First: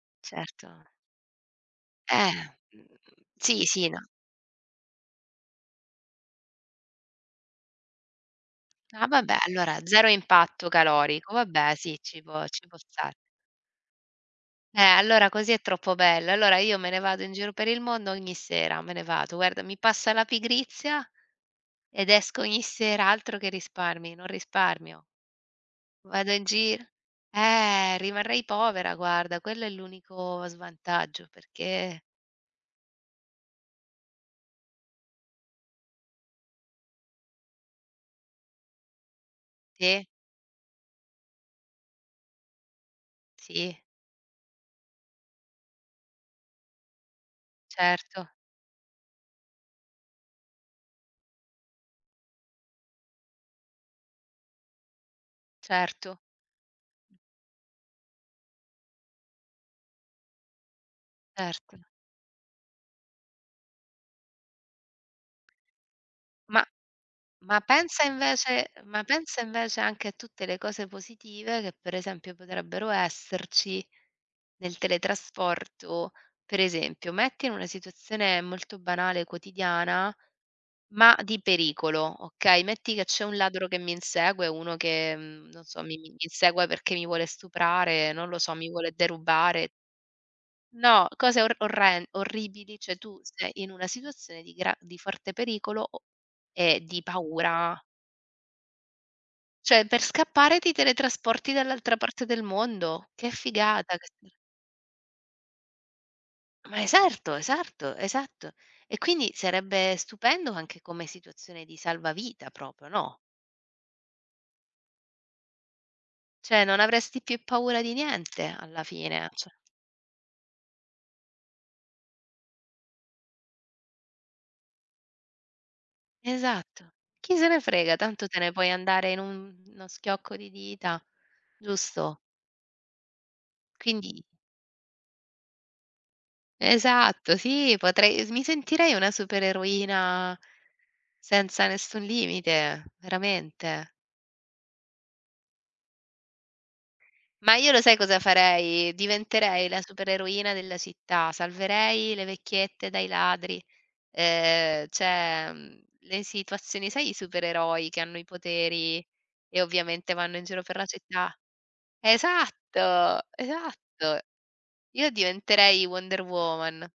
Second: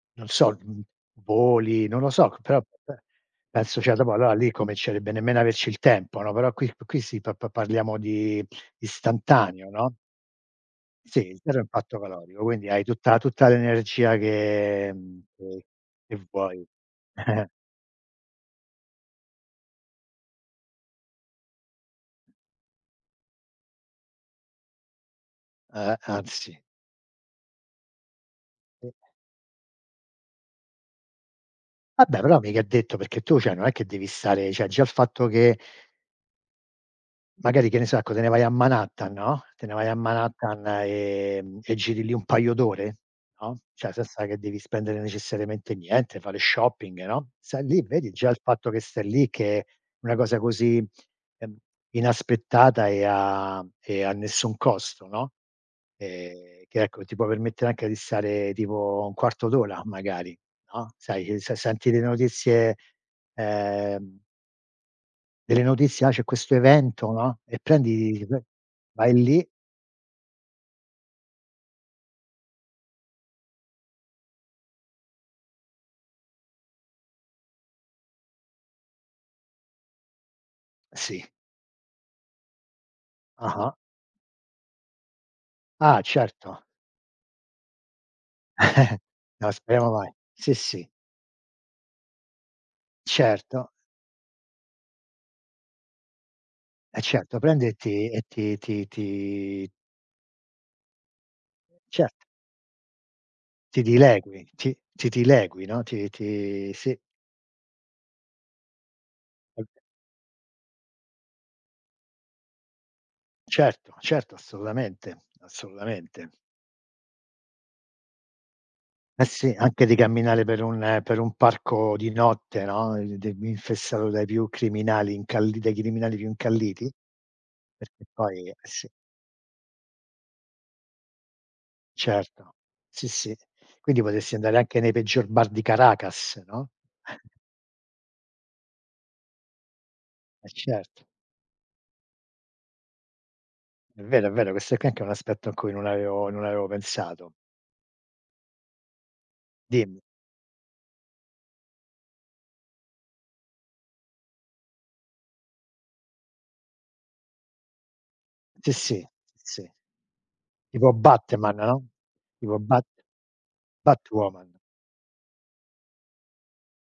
Non so, mhmm, Certo. voli, non lo Eh, so, però mhmm, be sì, penso sì, cioè n dopo allora lì comincerebbe nemmeno a averci il tempo, no. Però qui qui sì pa pa parliamo di Ah, vabbè istantaneo, allora no. 0 impatto calorico, Sì, zero vabbè sì, impatto ci calorico, può ci quindi può hai star tutta tutta l'energia Eh, che, mhmm, allora così è che troppo che bello. Allora vuoi. io me ne vado in giro per il mondo ogni sera, me ne vado. Guarda mi passa la pigrizia ed esco ogni sera, altro che risparmi, non risparmio. Eh, Vado in anzi. gir eh, rimarrei povera I. guarda, quello è l'unico svantaggio perché Vabbè però mica è detto perché tu cioè non è che devi stare cioè già il fatto che magari che ne so, ecco te ne vai a Manhattan, no, te ne vai a Sì. Manhattan, ehm, e giri lì un paio d'ore, no, Sì. cioè senza che devi spendere necessariamente niente, fare shopping, no, stai lì, vedi, già Certo. il fatto che stai lì che è una cosa così, ehm, inaspettata e a e a nessun costo, no. Certo. Ehm, che ecco, ti può permettere anche di stare tipo 1/4 d'ora magari, no, sai, uhm, se Ert senti le notizie, ehm delle notizie "ah, c'è questo Ma evento" no. E ma pensa prendi e v invece ma vai pensa lì. invece anche a tutte le cose positive che, per esempio, potrebbero esserci nel teletrasporto. Per esempio, metti in una situazione molto banale quotidiana, ma Sì. di pericolo, okay? Metti che c'è un ladro Ah-ah. che mi insegue o uno che, uhm, non so, mi Ah, certo. insegue perché mi vuole stuprare, non lo so, mi vuole No, derubare. speriamo mai. Sì, sì. No, cose or orren orribili, cioè tu sei Certo. in una situazione di gra di forte pericolo o e Eh di certo, prendi e paura. ti e ti ti ti Cioè per scappare ti teletrasporti dall'altra Cer parte del mondo. Che Ti figata ques dilegui, ti ti dilegui, no, ti ti Ma sì. esatto, esatto, esatto. E quindi Okay. sarebbe stupendo anche come situazione di salvavita proprio, no. Certo, certo assolutamente, assolutamente. Cioè non avresti più paura di niente alla Eh fine, cioè sì, anche di camminare per un per un parco di notte, no, in di infestato dai più criminali incalli dai criminali più Esatto, incalliti, chi se ne frega perchè tanto te poi ne eh puoi sì. andare in uno schiocco di dita, giusto? Certo, sì, sì. Quindi Quindi potresti andare anche nei peggior bar di Caracas, no. Esatto sì, potrei mi sentirei una supereroina Eh, certo. senza nessun limite, veramente. È vero, è vero, ques qua è anche un aspetto a cui non avevo non avevo pensato. Ma io lo sai cosa farei? Diventerei la Dimmi. supereroina della città, salverei le vecchiette dai ladri, ehm, cioè mhmm, le situazioni sai i supereroi che hanno i Sì, sì. poteri e Sì. ovviamente vanno in giro per la Tipo città? Batman, no, tipo Bat Esatto, esatto. Batwoman. Io diventerei Wonder Woman.